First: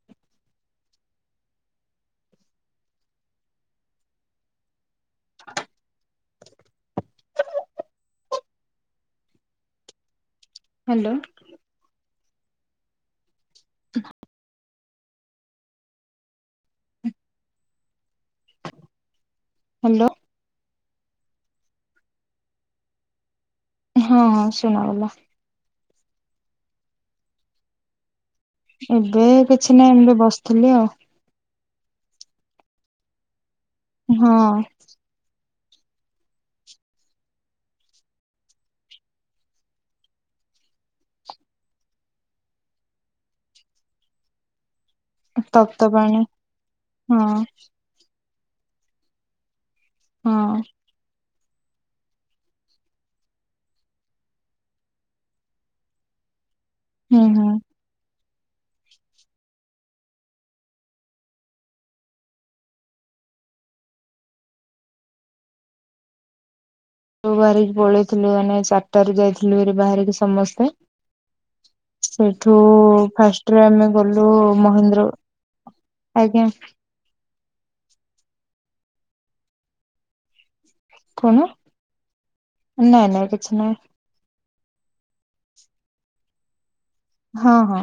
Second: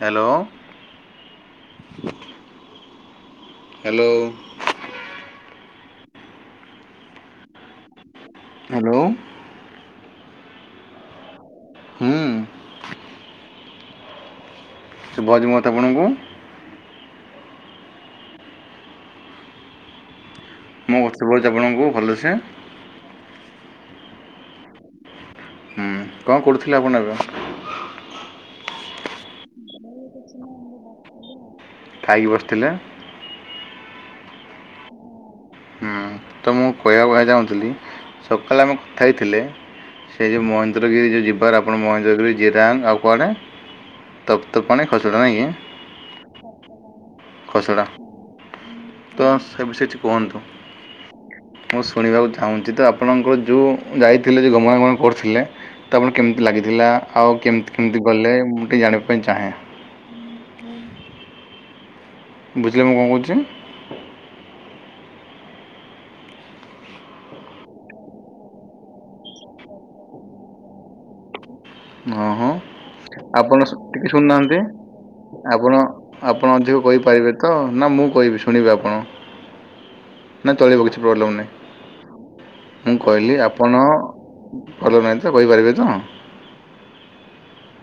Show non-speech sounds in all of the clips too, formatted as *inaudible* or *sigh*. Hello. Hello. Hello. Hello. ହୁଁ। *unintelligible* ମତ ଆପଣଙ୍କୁ। ହ୍ୟାଲୋ। ମୁଁ *unintelligible* ଆପଣଙ୍କୁ ଭଲସେ। ହଁ ହଁ ସୁଣାଗଲା। ହୁଁ କଣ କରୁଥିଲେ ଆପଣ ଏବେ? ଏବେ କିଛି ନାହିଁ ଏମବେ ବସିଥିଲି ଆଉ। ଖଇକି ବସିଥିଲେ? ହଁ। ହୁଁ। ତ ମୁଁ କହିବା କ ଚାହୁଁଥିଲି, ସକାଳେ ଆମେ କଥା ହେଇଥିଲେ ସେ ଯେଉଁ ମହେନ୍ଦ୍ରଗିରି ଯେଉଁ ଯିବାର ଆପଣ ମହେନ୍ଦ୍ରଗିରି ଜିରାଙ୍ଗ ଆଉ କୁଆଡ଼େ ତପ୍ତପେନି ଖସୁଡ଼ା ନାଇଁ ତପ୍ତ ପାଣି କି ହଁ ଖସଡ଼ା ତ ସେ ବିଷୟରେ କିଛି କୁହନ୍ତୁ? ହଁ ମୁଁ ଶୁଣିବାକୁ ଚାହୁଁଛି ତ ଆପଣଙ୍କର ଯେଉଁ ଯାଇଥିଲେ ଯେଉଁ ଗମନାଗମନ କରୁଥିଲେ ତ ଆପଣ କେମିତି ଲାଗିଥିଲା ହୁଁ ଆଉ ହୁଁ କେମିତି କେମିତି ଗଲେ ମୁଁ ଟିକେ ଜାଣିବା ପାଇଁ ଚାହେଁ। *unintelligible* ତୁ ବାହାରିକି ପଳେଇଥିଲୁ ମାନେ ଚାରିଟାରୁ ଯାଇଥିଲୁ ଏ ବାହାରିକି ସମସ୍ତେ। ହଁ ହଁ ସେଇଠୁ ଫାଷ୍ଟରେ ଆପଣ ଆମେ ଟିକେ ଗଲୁ ଶୁଣନାହାନ୍ତି ମହେନ୍ଦ୍ର ଆପଣ ଆଜ୍ଞା ଆପଣ ଅଧିକ କହିପାରିବେ? ତ ନା ମୁଁ କହିବି ଶୁଣିବି ଆପଣ ନା ଚଳିବ କି? କଣ? ମୁଁ ନାଇଁ ନାଇଁ କହିଲି କିଛି ଆପଣ ନାଇଁ ଭଲ ନାହିଁ ତ, କହିପାରିବେ ତ? ହଁ ହଁ,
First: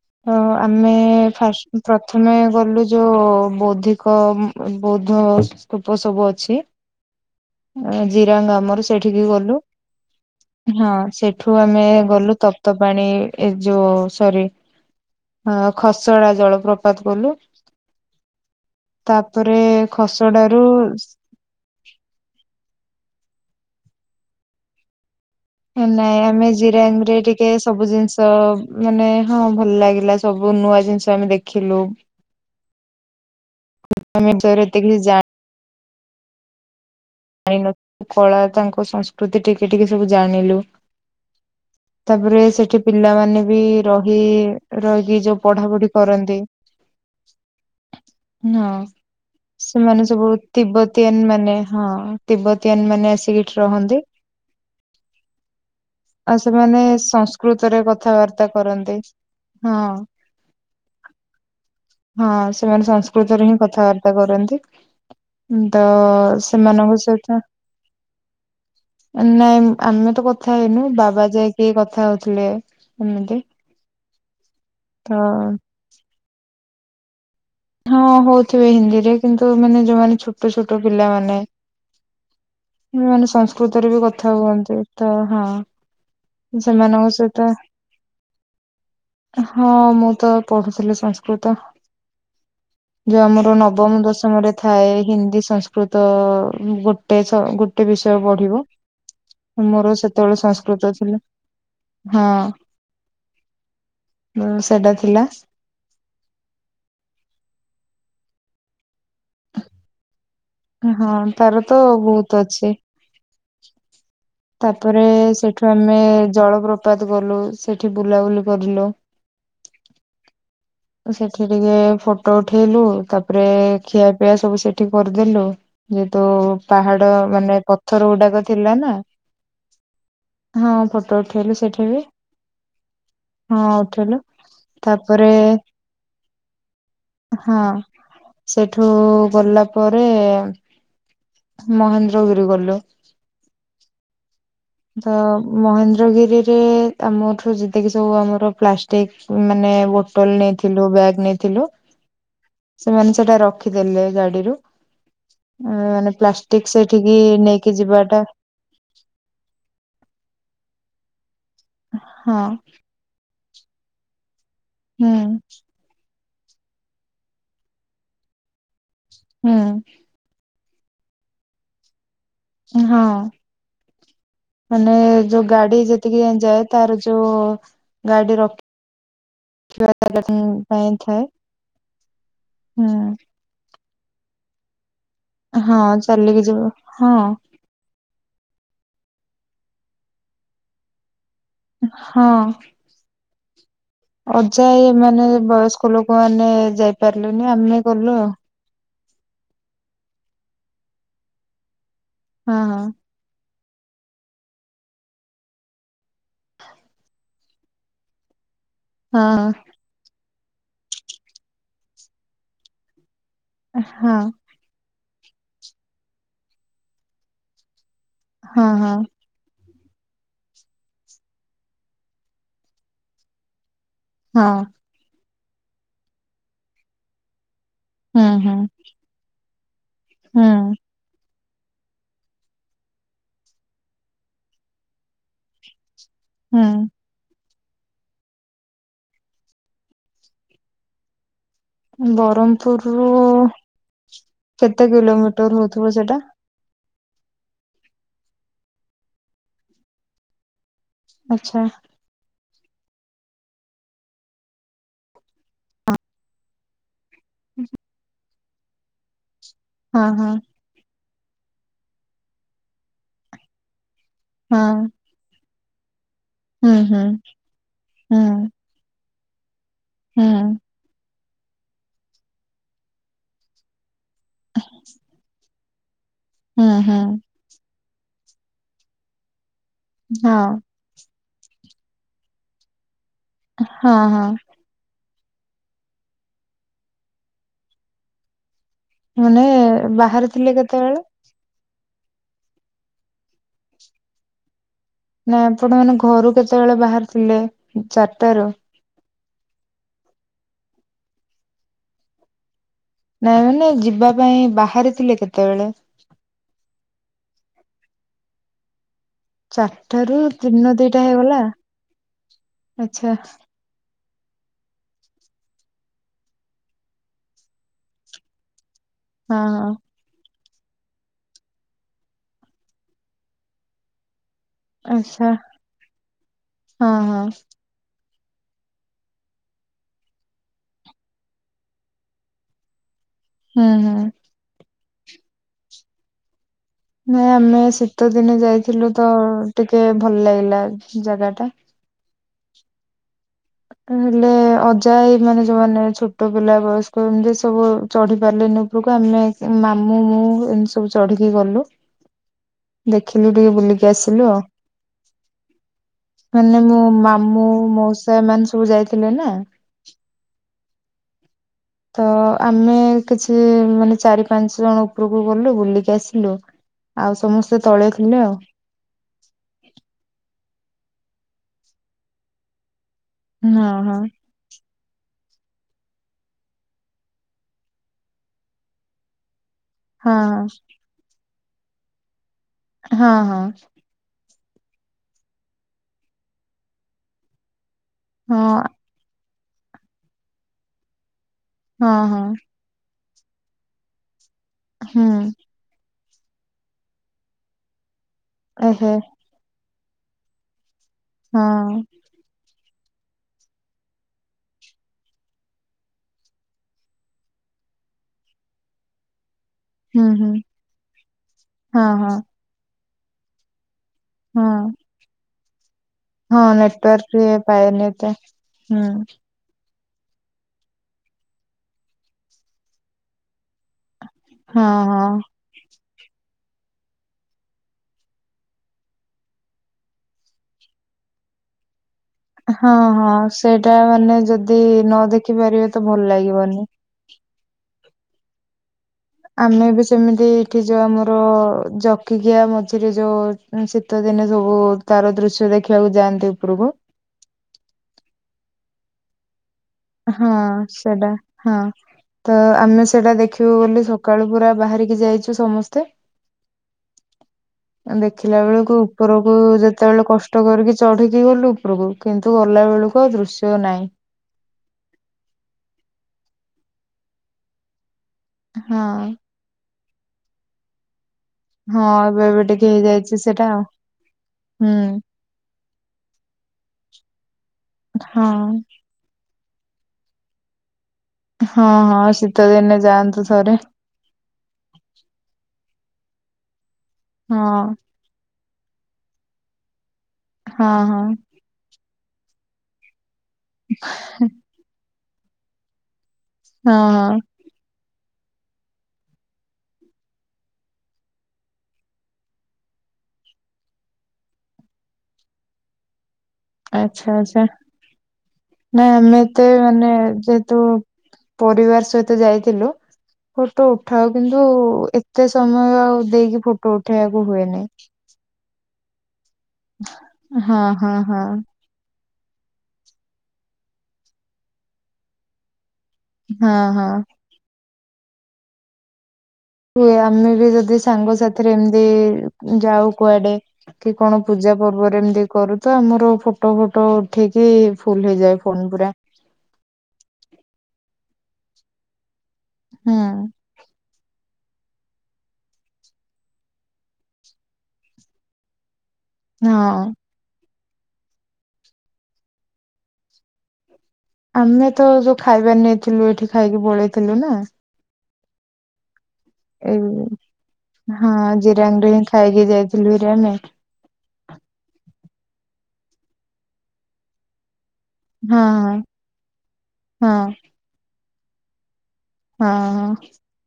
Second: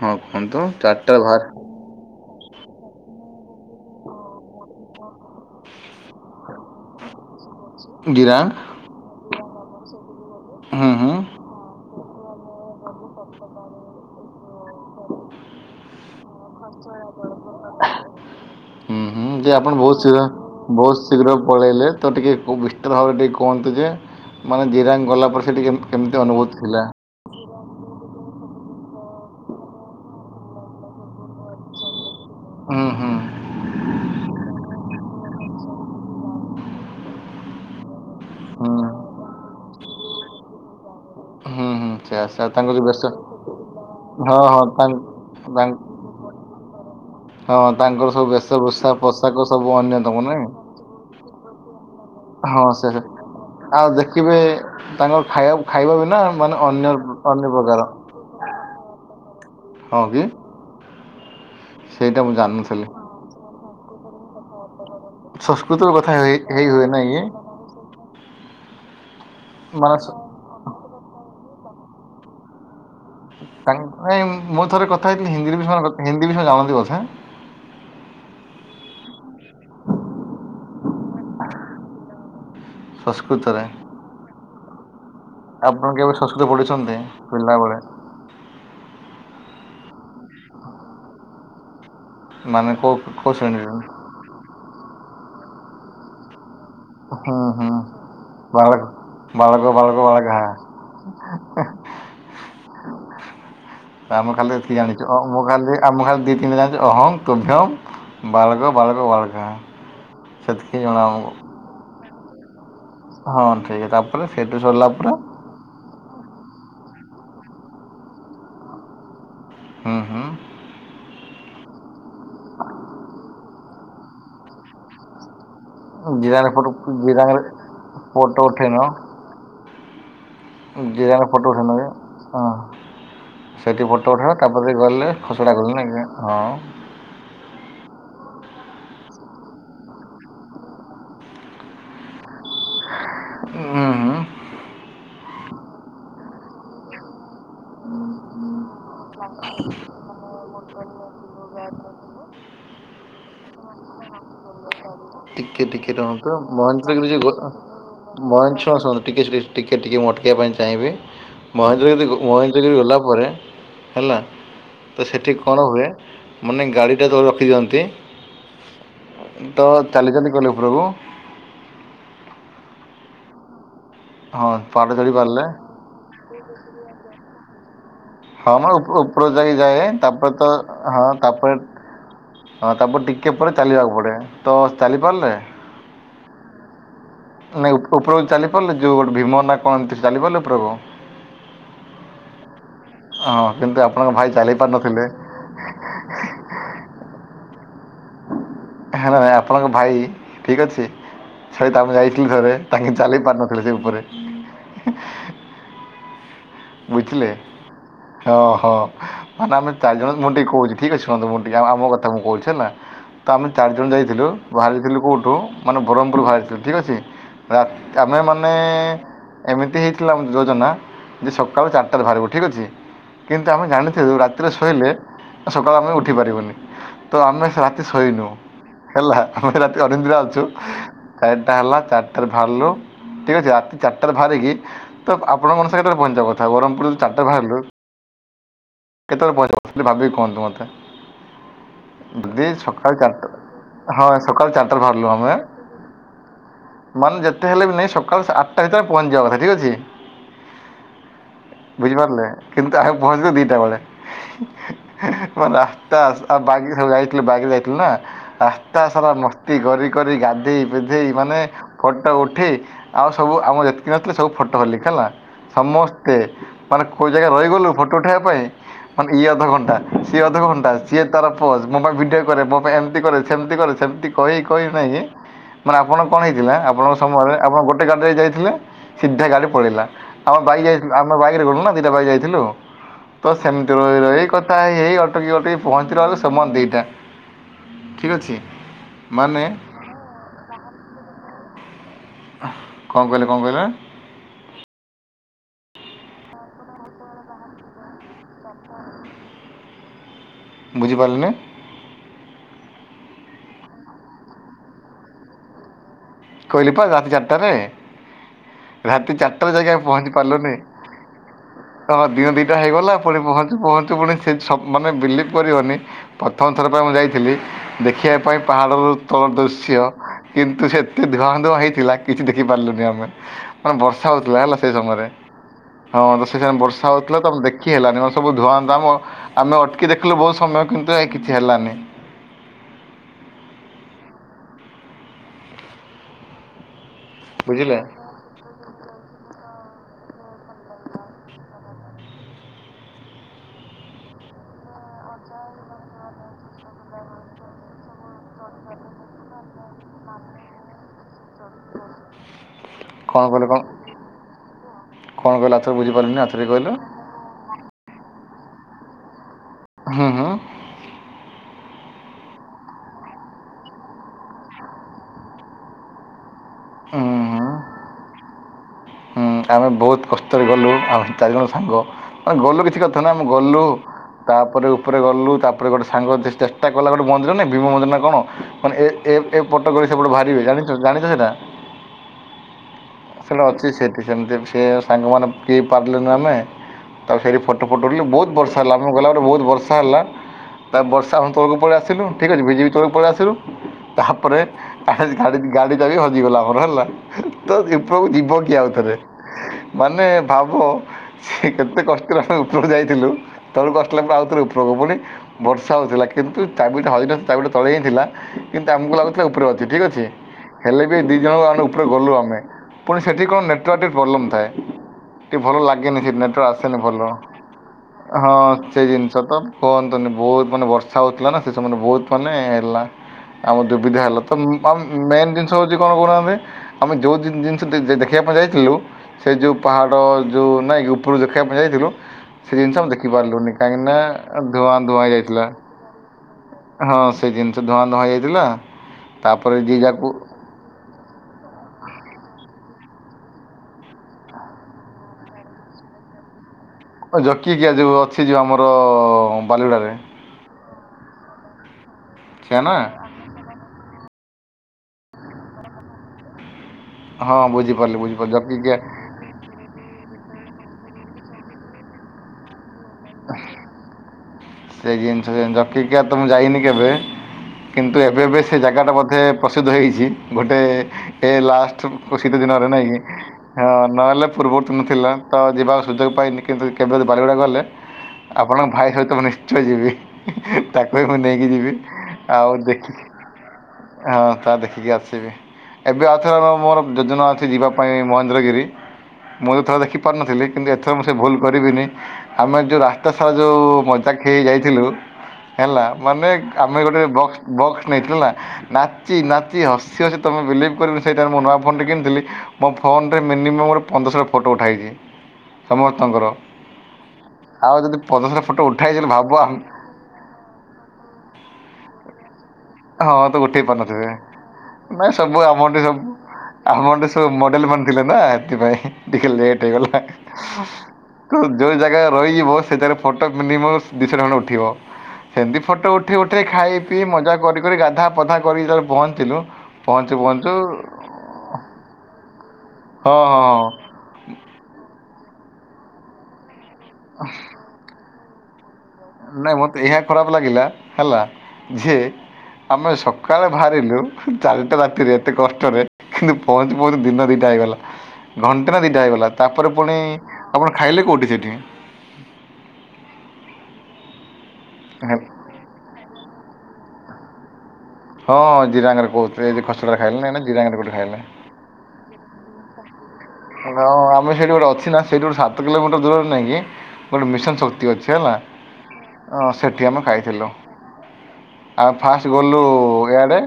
ହଁ କୁହନ୍ତୁ ଆମେ ଚାରିଟା ବାହାର ଫାଷ୍ଟ ପ୍ରଥମେ ଗଲୁ ଯୋଉ ବୌଦ୍ଧିକ ବୌଦ୍ଧ ସ୍ତୁପ ସବୁ ଅଛି। ଗିରାଙ୍ଗ ଜିରାଙ୍ଗ ଆମର ସେଠିକି ଗଲୁ, ହଁ ହୁଁ ହୁଁ ସେଠ ଏଠୁ ଆମେ ଗଲୁ ତପ୍ତ ପାଣି, ଏ ଯୋଉ ସରି ହଁ ଖସଡା ଜଳପ୍ରପାତ ଗଲୁ। ହୁଁ ହୁଁ, କି ତାପରେ ଆପଣ ବହୁତ ଶୀଘ୍ର, ଖସଡାରୁ ବହୁତ ଶୀଘ୍ର ପଳେଇଲେ। ତ ଟିକେ ବିସ୍ତାର ଭାବରେ ଟିକେ କୁହନ୍ତୁ ଯେ -ମାନେ ଜିରାଙ୍ଗ ଗଲା ପରେ ସେଠି କେମ- କେମିତି ନାଇଁ ଆମେ ଅନୁଭୂତି ଥିଲା ଜିରାଙ୍ଗ ଟିକେ ସେ ସବୁ ଜିନିଷ ମାନେ ହଁ ଭଲ ଲାଗିଲା ସବୁ ନୂଆ ଜିନିଷ ଆମେ ଦେଖିଲୁ। *inaudible* ହୁଁ ହୁଁ *unintelligible* ଆଣିନୁ କଳା ହୁଁ ତାଙ୍କ ସଂସ୍କୃତି ଟିକେ ଟିକେ ସବୁ ଜାଣିଲୁ। ହୁଁ ହୁଁ ସେ ତାପରେ ଆଶା ତାଙ୍କ ସେଠି ଯେଉଁ ବେଶ ପିଲାମାନେ ବି ରହି ହଁ ହଁ ତାଙ୍କ ରହିକି ଯୋଉ ତାଙ୍କ ପଢାପଢି କରନ୍ତି, ହଁ ତାଙ୍କର ସବୁ ବେଶ ହଁ ଭୂଷା ପୋଷାକ ସବୁ ଅନ୍ୟ ତମ ନାଇଁ ନ ମାନେ ହଁ ହଁ ତିବ୍ବତୀୟାନ ସେ ମାନେ ଆସିକି ଏଠି ଆଉ ରହନ୍ତି ଦେଖିବେ ତାଙ୍କର ଖାଇବା ଖାଇବା ବିନା ଆଉ ମାନେ ସେମାନେ ଅନ୍ୟ ଅନ୍ୟ ସଂସ୍କୃତରେ ପ୍ରକାର କଥାବାର୍ତ୍ତା କରନ୍ତି, ହଁ ସେଇଟା ମୁଁ ହଁ ଜାଣିନଥିଲି ସେମାନେ ସଂସ୍କୃତରେ ହିଁ କଥାବାର୍ତ୍ତା କରନ୍ତି। ତ ସଂସ୍କୃତର କଥା ହେଇ ହେଇ ହୁଏ ନା ସେମାନଙ୍କ ଇଏ ସହିତ ନାଇଁ ମାନେ ଆମେ ସ- ତ କ କଥା ହେଇନୁ ବାବା ଯାଇକି କଥା ହଉଥିଲେ ଏମିତି ତା ନାଇଁ ମୁଁ ଥରେ କଥା ତ ହେଇଥିଲି, ହିନ୍ଦୀରେ ବି ସେମାନେ, ହିନ୍ଦୀ ବିଷୟ ଜାଣନ୍ତି ବୋଧେ? ହଁ ହଉଥିବେ ହିନ୍ଦୀରେ କିନ୍ତୁ ମାନେ ଯୋଉମାନେ ଛୋଟ ଛୋଟ ପିଲାମାନେ ମାନେ ସଂସ୍କୃତରେ ବି କଥା ହୁଅନ୍ତି। ତ ହଁ, ଆପଣ କେବେ ସଂସ୍କୃତ ପଢ଼ିଛନ୍ତି ସେମାନଙ୍କ ସହିତ ପିଲାବେଳେ ହଁ ମୁଁ ତ ପଢୁଥିଲି ସଂସ୍କୃତ। ମାନେ କୋଉ ଯୋଉ କୋଉ ଆମର ଶ୍ରେଣୀରେ ନବମ ଦଶମରେ ଥାଏ ହିନ୍ଦୀ ସଂସ୍କୃତ ଗୋଟେ ଗୋଟେ, ହୁଁ ହୁଁ ଗୋଟେ ବିଷୟ ପଢିବ, ବାଳକ ବାଳକ ମୋର ବାଳକ ବାଳକ ସେତେବେଳେ ହଁ ସଂସ୍କୃତ ଥିଲା। ହଁ ଅଁ ଆମ ଖାଲି ଜାଣିଛୁ, ମୁଁ ଖାଲି, ଆମ ଖାଲି ଦି ତିନି ଜାଣିଛି ଅହମ ତୁଭ୍ୟମ ବାଲଗ ବାଳକ ବାଳକାହା ହଁ ତାର ତ ବହୁତ ଅଛି। ହଁ ଠିକେ ତାପରେ ସେଇଠୁ ସରିଲା ପରେ ଏଠୁ ଆମେ ଜଳପ୍ରପାତ ଗଲୁ, ସେଠି ବୁଲାବୁଲି କରିଲୁ ହୁଁ ହୁଁ ସେଠି ଟିକେ ଫଟୋ ଉଠେଇଲୁ ତାପରେ ଖିଆ ପିଆ ସବୁ ସେଠି କରିଦେଲୁ *unintelligible* ଯେହେତୁ *unintelligible* ପାହାଡ ମାନେ ପଥର ଗୁଡାକ ଫଟୋ ଥିଲା ଉଠେଇନ ନା ହଁ ଫଟୋ ଜିରାଳ ଫୋଟ ଉଠେଇଲୁ ଉଠେଇନ ସେଠି ବି ହଁ ହଁ ସେଠି ଫଟୋ ଉଠେଇଲୁ ଉଠେଇବା ତାପରେ ଗଲେ ଖସଡା ଗଲେ ଖସଡ଼ା ହଁ ହଁ ସେଠୁ ଗଲା ପରେ ମହେନ୍ଦ୍ରଗିରି ଗଲୁ ହୁଁ ହଁ ତ ମହେନ୍ଦ୍ରଗିରିରେ ଆମଠୁ ଯେତିକି ସବୁ ଆମର ପ୍ଲାଷ୍ଟିକ ମାନେ ବୋଟଲ ନେଇଥିଲୁ ବ୍ୟାଗ୍ ନେଇଥିଲୁ। ସେମାନେ ସେଟା ରଖିଦେଲେ ଗାଡିରୁ ଟିକେ ଅ, ଟିକେ ମାନେ ରୁହନ୍ତୁ ପ୍ଲାଷ୍ଟିକ ସେଠିକି ନେଇକି ଯିବାଟା *unintelligible* ଟିକେ ଟିକେ ଟିକେ ଟିକେ ମୁଁ ଅଟକେଇବାକୁ ଚାହିଁବି ମହେନ୍ଦ୍ରଗିରି ହଁ ମହେନ୍ଦ୍ରଗିରି ଗଲା ପରେ ହେଲା ତ ହୁଁ ସେଠିକଣ ହୁଏ। ମାନେ ଗାଡି ଟା ତୋଲେ ରଖି ଦିଅନ୍ତି ତ ଚାଲି ଚାଲି ଗଲେ ଉପରକୁ ହଁ ହଁ ପାହାଡ଼ ମାନେ ଚଢ଼ି ପାରିଲେ ଯୋଉ ଗାଡି ଯେ ତି ଏଞ୍ଜୟ ତାର ଯୋଉ ଗାଡି ହଁ ମ ରଖିବା ଉପ ଉପର ଯାଇ ଯାଏ ଜାଗା ତାପରେ ତ ପାଇଁ ହଁ ଥାଏ ତାପରେ ହଁ ହୁଁ ତାପରେ ଟିକେ ପରେ ଚାଲିବାକୁ ପଡେ ତ ଚାଲି ପାରିଲେ ହଁ ଚାଲିକି ଯିବ ହଁ ନାଇଁ ଉପରଭୁ ଚାଲି ପାରିଲେ ଯୋଉ ଗୋଟେ ଭୀମ ନା କଣନ୍ତି ଚାଲି ପାରିଲେ ପ୍ରଭୁ ହଁ ହଁ କିନ୍ତୁ ଆପଣଙ୍କ ଭାଇ ଚାଲି ଅଜା ଏ ପାରିନଥିଲେ ମାନେ ବୟସ୍କ ଲୋକ ମାନେ ଯାଇପାରିଲେନି ଆମେ ଗଲୁ ଆଉ ହେ ନାଇଁ ଆପଣଙ୍କ ଭାଇ ଠିକ ଅଛି ସହିତ ଆମେ ଯାଇଥିଲୁ ଥରେ ହଁ ତାଙ୍କି ଚାଲି ପାରୁନଥିଲେ। *unintelligible* ଉପରେ ବୁଝିଲେ ହଁ ହଁ ହଁ ମାନେ ଆମେ ଚାରିଜଣ ମୁଁ ଟିକେ କହୁଛି ଠିକ୍ ଅଛି ମୁଁ ଟିକେ ଆମ କଥା ମୁଁ କହୁଛି ହେଲା ତ ଆମେ ଚାରିଜଣ ହଁ ହଁ ଯାଇଥିଲୁ। ବାହାରିଥିଲୁ କେଉଁଠୁ ମାନେ ବ୍ରହ୍ମପୁର ବାହାରିଥିଲୁ ଠିକ୍ ଅଛି ରା ଆମେମାନେ ହଁ ହଁ ଏମିତି ହେଇଥିଲା ଆମ ଯୋଜନା। ଯେ ସକାଳୁ ଚାରିଟାରେ ବାହାରିବୁ ଠିକ୍ ଅଛି କିନ୍ତୁ ଆମେ ଜାଣିଥିଲୁ ରାତିରେ ହଁ ଶୋଇଲେ। ସକାଳୁ ଆମେ ଉଠି ପାରିବୁନି ତ ଆମେ ଶୋଇନୁ ହୁଁ ହୁଁ ହେଲା ଆମେତ ରାତି ଅନିଦ୍ରା ଅଛୁ। ଚାରିଟା ହେଲା ଚାରିଟାରେ ବାହାରିଲୁ ଠିକ ଅଛି ରାତି ଚାରିଟାରେ ବାହାରିକି ତ ଆପଣଙ୍କ ମନ ସା ପହଞ୍ଚିବା କଥା ହୁଁ ବ୍ରହ୍ମପୁରୁ ଚାରଟା ବାହାରିଲୁ କେତେବେଳେ ପହଁଚିବୁ ଭାବିକି କୁହନ୍ତୁ ମତେ? ହୁଁ ଦି ସକାଳ ବ୍ରହ୍ମପୁରରୁୁ ଚାରିଟ ହଁ ସକାଳ ଚାରିଟାରେ କେତେ ବାହାରିଲୁ ଆମେ କିଲୋମିଟର ହଉଥିବ ସେଟା ମାନେ ଯେତେ ହେଲେ ବି ନାଇଁ ସକାଳ ଆଠଟା ଭିତରେ ପହଞ୍ଚିବା କଥା ଠିକ ଅଛି ଆଚ୍ଛା ବୁଝି ପାରିଲେ କିନ୍ତୁ ଆମେ ପହଁଚିଲୁ ଦିଟା ବେଳେ ହେଁ ହେଁ ରାସ୍ତା *unintelligible* ଯାଇଥିଲୁ ବାଗୀ ଯାଇଥିଲୁ ନା। ଦିନ ସାରା ମସ୍ତି କରି ହଁ କରି ହଁ ଗାଧୋଇ ବିଧେଇ ମାନେ ଫଟୋ ଉଠେଇ ଆଉ ସବୁ ଆମର ଯେତିକି ନଥିଲେ ସବୁ ଫଟୋ ହଁ ହେଲି ହେଲା ସମସ୍ତେ ହୁଁ ମାନେ ହୁଁ କୋଉ ଜାଗା ରହିଗଲୁ ଫଟୋ ହୁଁ ଉଠେଇବା ପାଇଁ ମାନେ ଇ ଅଧଘଣ୍ଟା ସିଏ ହୁଁ ଅଧଘଣ୍ଟା ସିଏ ତାର ମୋ ପାଇଁ ବିଡି କରେ ମୋ ପାଇଁ ଏମିତି କରେ ସେମିତି କରେ ସେମିତି କହି କହି ନାହିଁ। ମାନେ ଆପଣ କଣ ହେଇଥିଲା ହୁଁ ଆପଣଙ୍କ ହୁଁ ସମୟରେ ଆପଣ ଗୋଟେ ଗାଡ଼ି ଯାଇ ଯାଇଥିଲେ ସିଧା ଗାଡ଼ି ପଳିଲା। ହଁ ଆମର ବାଇକ ଯାଇଥିଲୁ ଆମେ ବାଇକରେ ଗଲୁ ନା ଦିଟା ବାଇକ ଯାଇଥିଲୁ ତ ସେମିତି ହଁ ରହି ରହି ହଁ ହେଇ ଅଟକି ଅଟକି ପହଞ୍ଚିବା ବଲେ ସମୟ ଦିଟା ଠିକ ଅଛି। ମାନେ ବାହାରେ ଥିଲେ କେତେବେଳେ? କଣ କହିଲେ କଣ କହିଲେ? ନାଇଁ ଆପଣମାନେ ଘରୁ କେତେବେଳେ ବାହାରି ଥିଲେ, ଚାରିରେ? ବୁଝିପାରିଲେନି? ନାଇଁ ମାନେ ଯିବାପାଇଁ ବାହାରିଥିଲେ କେତେବେଳେ? କହିଲିପା ରାତି ଚାରିଟାରେ, ରାତି ଚାରଟ ଯାଇକି ଆଉ ପହଞ୍ଚି ଚାରିଟାରୁ ପାରିଲୁନି ଦିନ ଦିଟା ହେଇଗଲା ତାପରେ ଦିନ ଦିଟା ହେଇଗଲା ଆଚ୍ଛା ପଣି ପହ ପହଞ୍ଚୁ ପୁଣି ସେ ମାନେ ବିଲିଭ୍ କରିବନି। ପ୍ରଥମଥର ପାଇଁ ମୁଁ ଯାଇଥିଲି ଦେଖିବା ପାଇଁ ପାହାଡ଼ର ତଳ ହଁ ହଁ ଦୃଶ୍ୟ। କିନ୍ତୁ ସେ ଏତେ ଧୁଆଁ ଧୁଆ ହେଇଥିଲା କିଛି ଦେଖି ପାରିଲୁନି ଆମେ ମାନେ ବର୍ଷା ହଉଥିଲା ହେଲା। ସେଇ ସମୟରେ ଆଚ୍ଛା ହଁ ତ ସେ ସମୟରେ ବର୍ଷା ହଁ ହଉଥିଲା ହଁ ତ ଆମେ ଦେଖ କି ହେଲାନି ସବୁ ଧୂଆଁ ଧୂଆଁ ଆମ ଆମେ ଅଟକି ଦେଖିଲୁ ବହୁତ ସମୟ କିନ୍ତୁ କିଛି ହେଲାନି। ହୁଁ ହୁଁ। ନାଇଁ ଆମେ ବୁଝିଲେ ଶୀତ ଦିନେ ଯାଇଥିଲୁ ତ ଟିକେ ଭଲ ଲାଗିଲା ଜାଗାଟା। ହେଲେ ଅଜାଆଇମାନେ ଯୋମାନେ ଛୋଟ ପିଲା ବୟସ୍କ ଏମିତି ସବୁ ଚଢି ପାରିଲେନି। ରକୁ ଆମେ ମାମୁଁ, ମୁଁ ଏମିତି ସବୁ ଚଢିକି ଗଲୁ। କ'ଣ ଦେଖିଲୁ କହିଲେ ଟିକେ କ'ଣ ବୁଲିକି ଆସିଲୁ ଆଉ। କ'ଣ କହିଲେ ଆଉଥରେ ବୁଝିପାରିଲିନି ଆଉଥରେ ମାନେ କହିଲେ ମୋ ମାମୁଁ ମଉସା ଏମାନେ ସବୁ ଯାଇଥିଲେ ନା। ହୁଁ ହୁଁ। ତ ଆମେ କିଛି ମାନେ ଚାରି ପାଞ୍ଚ ଜଣ ଉପରକୁ ଗଲୁ ବୁଲିକି ଆସିଲୁ। ହୁଁ ଆଉ ସମସ୍ତେ ତଳେ ଥିଲେ ଆଉ। ହଁ ଆମେ ବହୁତ କଷ୍ଟରେ ଗଲୁ। ଆମେ ଚାରିଜଣ ସାଙ୍ଗ ଆମେ ଗଲୁ କିଛି କ ଆମେ ହଁ ଗଲୁ। ତାପରେ ଉପରେ ଗଲୁ ତାପରେ ଗୋଟେ ସାଙ୍ଗ ଚେଷ୍ଟା କଲା ଗୋଟେ ମନ୍ଦିର ନା ଭୀମ ମନ୍ଦିର ନା କଣ। ମାନେ ଏ ପଟ ଗଳି ସେପଟେ ହଁ ବାହାରିବେ ଜଣିଛ ଜାଣିଛ ସେଟା? ହଁ ହଁ ହଁ ହଁ ସେଟା ଅଛି ସେଠି ସେମିତି ସେ ସାଙ୍ଗମାନେ କିଏ ପାରିଲୁନି ଆମେ ତାକୁ ସେଠି ଫ ଫଟ ଫଟ ଉଠେଇଲୁ ବହୁତ ହଁ ବର୍ଷା ହେଲା ଆମେ ଗଲା ପରେ ବହୁତ ବର୍ଷା ହେଲା ତା ବର୍ଷା ତଳକୁ ପଳେଇ ଆସିଲୁ ହଁ ହଁ ଠିକ ଅଛି ଭିଜିକି ତଳକୁ ପଳେଇ ଆସିଲୁ ତାପରେ ହୁଁ ଆସିକି ଗାଡ଼ି ଗାଡିଚାବି ହଜିଗଲା ଆମର ହେଲା ତ ଦିପକୁ ଯିବ କିଏ ଆଉ ଏହେ ଥରେ। ମାନେ ଭାବ ସେ କେତେ ହଁ। କଷ୍ଟ। ଉପରକୁ ଯାଇଥିଲୁ ତଳକୁ ଆସିଲା ପରେ ଆଉଥରେ ଉପରକୁ ପୁଣି। ବର୍ଷା ହଉଥିଲା କିନ୍ତୁ ଚାବିଟା ହଜି ଚାବିଟା ତଳେ ହିଁ ଥିଲା। କିନ୍ତୁ ଆମକୁ ଲାଗୁଥିଲା ଉପରେ ଅଛି ଠିକ୍ ହୁଁ ଅଛି ହୁଁ ହେଲେ ବି ଦି ଜଣ ଆମେ ହଁ ଉପରେ ହଁ ଗଲୁ ଆମେ। ପୁଣି ସେଠି କଣ ନେଟୱାର୍କ ଟିକେ ପ୍ରୋବ୍ଲେମ୍ ହଁ ଥାଏ। ଟିକେ ଭଲ ଲାଗେନି ସେ ହଁ ନେଟୱାର୍କ ଆସେନି ଭଲ ନେଟୱାର୍କ ଇଏ ପାଏନି ଏତେ ହଁ ହୁଁ ସେଇ ଜିନିଷ ତ। କୁହନ୍ତୁନି ବହୁତ ମାନେ ବର୍ଷା ହଉଥିଲା ନା ସେ ସମ ବହୁତ ମାନେ ହେଲା ଆମ ଦୁବିଧା ହେଲା ତ ହଁ ହଁ ମେନ୍ ଜିନିଷ ହଉଛି କଣ କହୁନାହାନ୍ତି ଆମେ ଯୋଉ ଜ ଦେଖିବା ପାଇଁ ଯାଇଥିଲୁ ସେ ଯେଉଁ ପାହାଡ଼ ଯେଉଁ ନାହିଁକ ଉପରକୁ ଦେଖିବା ପାଇଁ ଯାଇଥିଲୁ। ସେ ହଁ ଜିନିଷ ଆମେ ଦେଖି ହଁ ପାରିଲୁନି ସେଇଟା କାହିଁକି ନା ମାନେ ଯଦି ଧୂଆଁଧୂଆଁ ନ ଦେଖି ହେଇଯାଇଥିଲା। ପାରିବେ ତ ଭଲ ଲାଗିବନି। ହଁ ସେ ଜିନିଷ ଧୁଆଁ ଧୁଆ ହେଇଯାଇଥିଲା। ତାପରେ ଆମେ ଯିଏ ବି ଯାହାକୁ ସେମିତି ଏଠି ଯୋଉ ଆମର ଜକିକିଆ ମଝିରେ ଯୋଉ ଶୀତଦିନେ ସବୁ ତାର ଦୃଶ୍ୟ ଦେଖିବାକୁ ଯାଆନ୍ତି ଉପରକୁ। ଜକିକିଆ ଯୋଉ ଅଛି ଯୋଉ ଆମର ବାଲିଗୁଡାରେ। ହଁ ସେଟା ହଁ ତ ସେଇଆ ନା ଆମେ ସେଟା ଦେଖ ବୋଲି ସକାଳୁ ପୁରା ବାହାରିକି ଯାଇଛୁ ସମସ୍ତେ। ହଁ ବୁଝି ଦେଖିଲା ବେଳକୁ ଉପରକୁ ଯେତେବେଳେ କଷ୍ଟ କଷ୍ଟ କରିକି ଚଢି଼କି ଗଲୁ ଉପରକୁ କିନ୍ତୁ ଗଲା ବେଳକୁ ଆଉ ଦୃଶ୍ୟ ନାହିଁ। ସେ ଜିନିଷ ସେମିତି ଜକିକିଆ ତ ମୁଁ ଯାଇନି କେବେ କିନ୍ତୁ ଏବେ ଏବେ ସେ ଜାଗାଟା ହଁ ବୋଧେ ପ୍ରସିଦ୍ଧ ହେଇଛି ଗୋଟେ ଏ ହଁ ଲାଷ୍ଟ କୁ ଏବେ ଏବେ ଟିକେ ଶୀତଦିନରେ ନାଇଁ କି? ହେଇଯାଇଛି ସେଟା ଆଉ ନହେଲେ ପୂର୍ବରୁ ହୁଁ ତ ନଥିଲା। ତ ଯିବାକୁ ସୁଯୋଗ ପାଇନି। କିନ୍ତୁ କେବେ ଯଦି ବାରିପଦା ଗଲେ ହଁ ଆପଣଙ୍କ ଭାଇ ସହିତ ମୁଁ ନି ଠୁ ଯିବି। ତାକୁ ହିଁ ମୁଁ ନେଇକି ହଁ ଯିବି। ହଁ ଶୀତ ଆଉ ଦିନେ ଦେଖି ଯାଆନ୍ତୁ ଥରେ ହଁ ତା ଦେଖିକି ଆସିବି। ଏବେ ଆଉ ଥରେ ବା ମୋର ଯୋଜନା ହଁ ଅଛି ଯିବା ପାଇଁ ମହେନ୍ଦ୍ରଗିରି। ମୁଁ ଏଇ ଥର ଦେଖିପାରୁନଥିଲି, କିନ୍ତୁ ହଁ ଏଥର ହଁ ମୁଁ ସେ ଭୁଲ୍ କରିବିନି। ଆମେ ଯୋଉ ରାସ୍ତା ସାରା ଯୋଉ ମ ଯାଇଥିଲୁ ହେଲା। ମାନେ ହଁ ଆମେ ଗୋଟେ ହଁ ବକ୍ସ୍ ବକ୍ସ୍ ନେଇଥିଲୁ ହେଲା। ନାଚି ନାଚି ହସି ହସି ତମେ ବିଲିଭ୍ କରିବନି ସେଇ ଟାଇମ୍ ରେ ମୁଁ ନୂଆ ଫୋନ୍ ଟେ କିଣିଥିଲି ମୋ ଫୋନରେ ମିନିମମ୍ ଗୋଟେ ପନ୍ଦରଶହଟା ଫଟୋ ଉଠାହେଇଛି ସମସ୍ତଙ୍କର। ଆଛା ଆଛା। ଆଉ ଯଦି ପନ୍ଦରଶହଟା ଫଟୋ ନା ଉଠାହେଇଛି ବୋଲି ଆମେ ଭାବ ଏତେ ଆମ ମାନେ ଯେହେତୁ ପରିବାର ସହିତ ଯାଇଥିଲୁ ହଁ ତ ଉଠେଇ ଫୋଟୋ ପାରିନଥିବେ ଉଠାଉ। କିନ୍ତୁ ନାଇଁ ଏତେ ସବୁ ଆମଠି ସମୟ ଆଉ ଦେଇକି ଫୋଟୋ ଉଠେଇବାକୁ ହୁଏନି। *unintelligible* ଏଥିପାଇଁ ଟିକେ ଲେଟ୍ ହେଇଗଲା। ହଁ ହଁ ହଁ *unintelligible* ଯୋଉ ଜାଗାରେ ରହିଯିବୁ ସେ ଜାଗାରେ ଫଟୋ ମିନିମମ୍ ଦୁଇଶହଟା ଖଣ୍ଡେ ଉଠିବ। ସେମିତି ଫଟୋ ଉଠ ଉଠି ଉଠି ହଁ ଖାଇ ହଁ ପିଇ ମଜା କରିିକରି ଗାଧା ପାଧା କରିିକି ଯେତେବେଳେ ପହଞ୍ଚିଲୁ ଇଏ ପହଞ୍ଚୁ ଆମେ ବି ପହଞ୍ଚୁ ଯଦି ସାଙ୍ଗ ସାଥିରେ ଏମତି ଯାଉ ହଁ କୁଆଡେ ହଁ ହଁ କି କଣ ପୂଜା ପର୍ବରେ ଏମିତି କରୁ ତ ଆମର ଫୋଟୋ ଫୋଟୋ ଉଠେଇକି ଫୁଲ୍ ହେଇଯାଏ। ଫୋନ୍ ଗୁରା ନାଇଁ ମୋତେ ଏହା ଖରାପ ଲାଗିଲା ହେଲା ଯେ ଆମେ ହୁଁ ସକାଳେ ବାହାରିଲୁ ଚାରିଟା ରାତିରେ ଏତେ କଷ୍ଟରେ କିନ୍ତୁ ପହଞ୍ଚୁ ପହଞ୍ଚୁ ଦିନ ଦିଟା ହେଇଗଲା। ଘଣ୍ଟେ ନା ଦିଟା ହେଇଗଲା। ତା ପରେ ହଁ ପୁଣି, ଆପଣ ଖାଇଲେ କୋଉଠି ସେଠି? ଆମେ ତ ଯୋଉ ହଁ ଖାଇବା ନେଇଥିଲୁ ଏଠି ଖାଇକି ପଳେଇଥିଲୁ ନା। ହଁ ଜିରାଙ୍ଗରେ କହୁଥିଲେ ଏ *unintelligible* ଖାଇଲେନି ଜିରାଙ୍ଗ କୋଉଠି ଖାଇଲେ। ଙ୍ଗ ହିଁ ଖାଇକି ଯାଇଥିଲୁ ବିରିଆନୀ। ହଁ ଆମେ ସେଠି ଗୋଟେ ଅଛି ନା ସେଇଠି ଗୋଟ ସାତ କିଲୋମିଟର ଦୂରରେ ନାଇ କି, ଗୋଟେ ମିଶନ ଶ ଅଛି ହେଲା, ହଁ ହଁ। ସେଠି ଆମେ ହଁ ଖାଇଥିଲୁ। ଆଉ ଫାଷ୍ଟ ହଁ ଗଲୁ ହଁ ଇଆଡ଼େ।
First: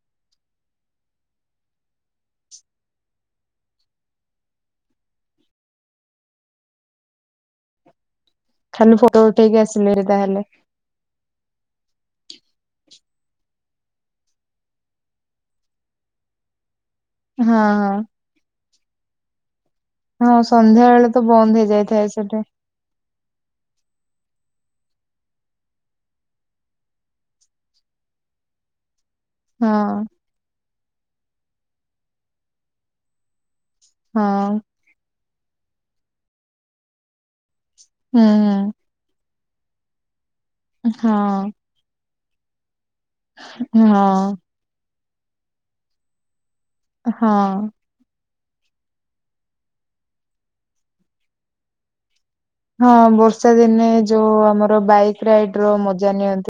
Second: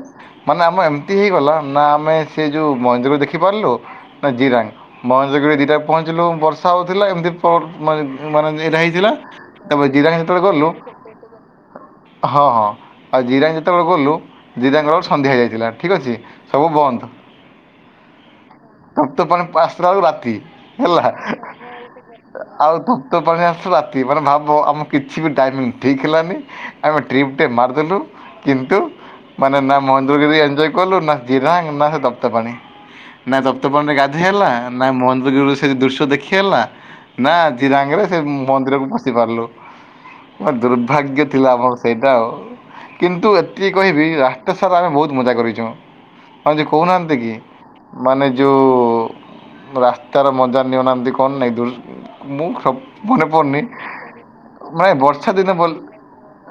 ମାନେ ଆମ ଏମିତି ହେଇଗଲା ନା ଆମେ ସେ ଯେଉଁ ମହେନ୍ଦ୍ରଗିରି ଦେଖିପାରିଲୁ ନା ଜିରାଙ୍ଗ। ମହେନ୍ଦ୍ରଗିରି ରେ ଦିଟା ରେ ପହଞ୍ଚିଲୁ ବର୍ଷା ହଉଥିଲା ଏମିତି *unintelligible* ମାନେ ମାନେ ଦିଟା ଖାଲି ହେଇଥିଲା ଫଟୋ ଉଠେଇକି ତାପରେ ଆସିଲେ ହେରି ଜିରାଙ୍ଗ ତାହେଲେ ସେତେବେଳେ ଗଲୁ ହଁ ହଁ। ଆଉ ଜିରାଙ୍ଗ ଯେତେବେଳେ ଗଲୁ ଜିରାଙ୍ଗ ଗଲା ବେଳକୁ ସନ୍ଧ୍ୟା ହଇଯାଇଥିଲା ଠିକ୍ ଅଛି। ସବୁ ବନ୍ଦ। ହଁ। ତପ୍ତପାଣି ପାସ୍ କଲାବେଳକୁ ରାତି ହଁ ସନ୍ଧ୍ୟା ହେଲା। ବେଳେ ତ ବନ୍ଦ ହେଇଯାଇଥାଏ ସେଠି ଆମର ତପ୍ତପାଣି ଆସୁଚୁ ରାତି। ମାନେ ଭାବ ଆମ କିଛି ବି ଟାମିଙ୍ଗ୍ ଠିକ୍ ହେଲାନି। ଆମେ ଟ୍ରିପ୍ ଟେ ମାରିଦେଲୁ। କିନ୍ତୁ ମାନେ ନା ହଁ ମହେନ୍ଦ୍ରଗିରି ଏନ୍ଜୟ କଲୁ ନା ଜିରାଙ୍ଗ ନା ସେ ତପ୍ତପାଣି। ନା ତପ୍ତପାଣିରେ ଗାଧୋଇ ହେଲା ହଁ। ନା ମହେନ୍ଦ୍ରଗିରିରୁ ସେ ଦୃଶ୍ୟ ଦେଖି ହେଲା ନା ଜିରାଙ୍ଗରେ ସେ ହୁଁ ମନ୍ଦିରକୁ ପଶି ପାରିଲୁ। ମାନେ ହୁଁ ଦୁର୍ଭାଗ୍ୟ ଥିଲା ଆମର ସେଇଟା ଆଉ। କିନ୍ତୁ ଏତିକି ହଁ କହିବି ରା ହଁ ବାଟ ସାରା ଆମେ ବହୁତ ମଜା କରିଚୁ। ଆମେ ଯୋଉ କହୁନାହାନ୍ତିକି ହଁ। ମାନେ ଯୋଉ ରାସ୍ତାର ମଜା ନିଅ ନାହାନ୍ତି କଣ ନାଇଁ। *unintelligible* ହଁ ମନେ ବର୍ଷା ପଡ଼ୁନି ଦିନେ ଯୋଉ ଆମର ମାନେ ବାଇକ୍ ବର୍ଷା ଦିନେ ରାଇଡ୍ ର ଭଲ ମଜା ନିଅନ୍ତି।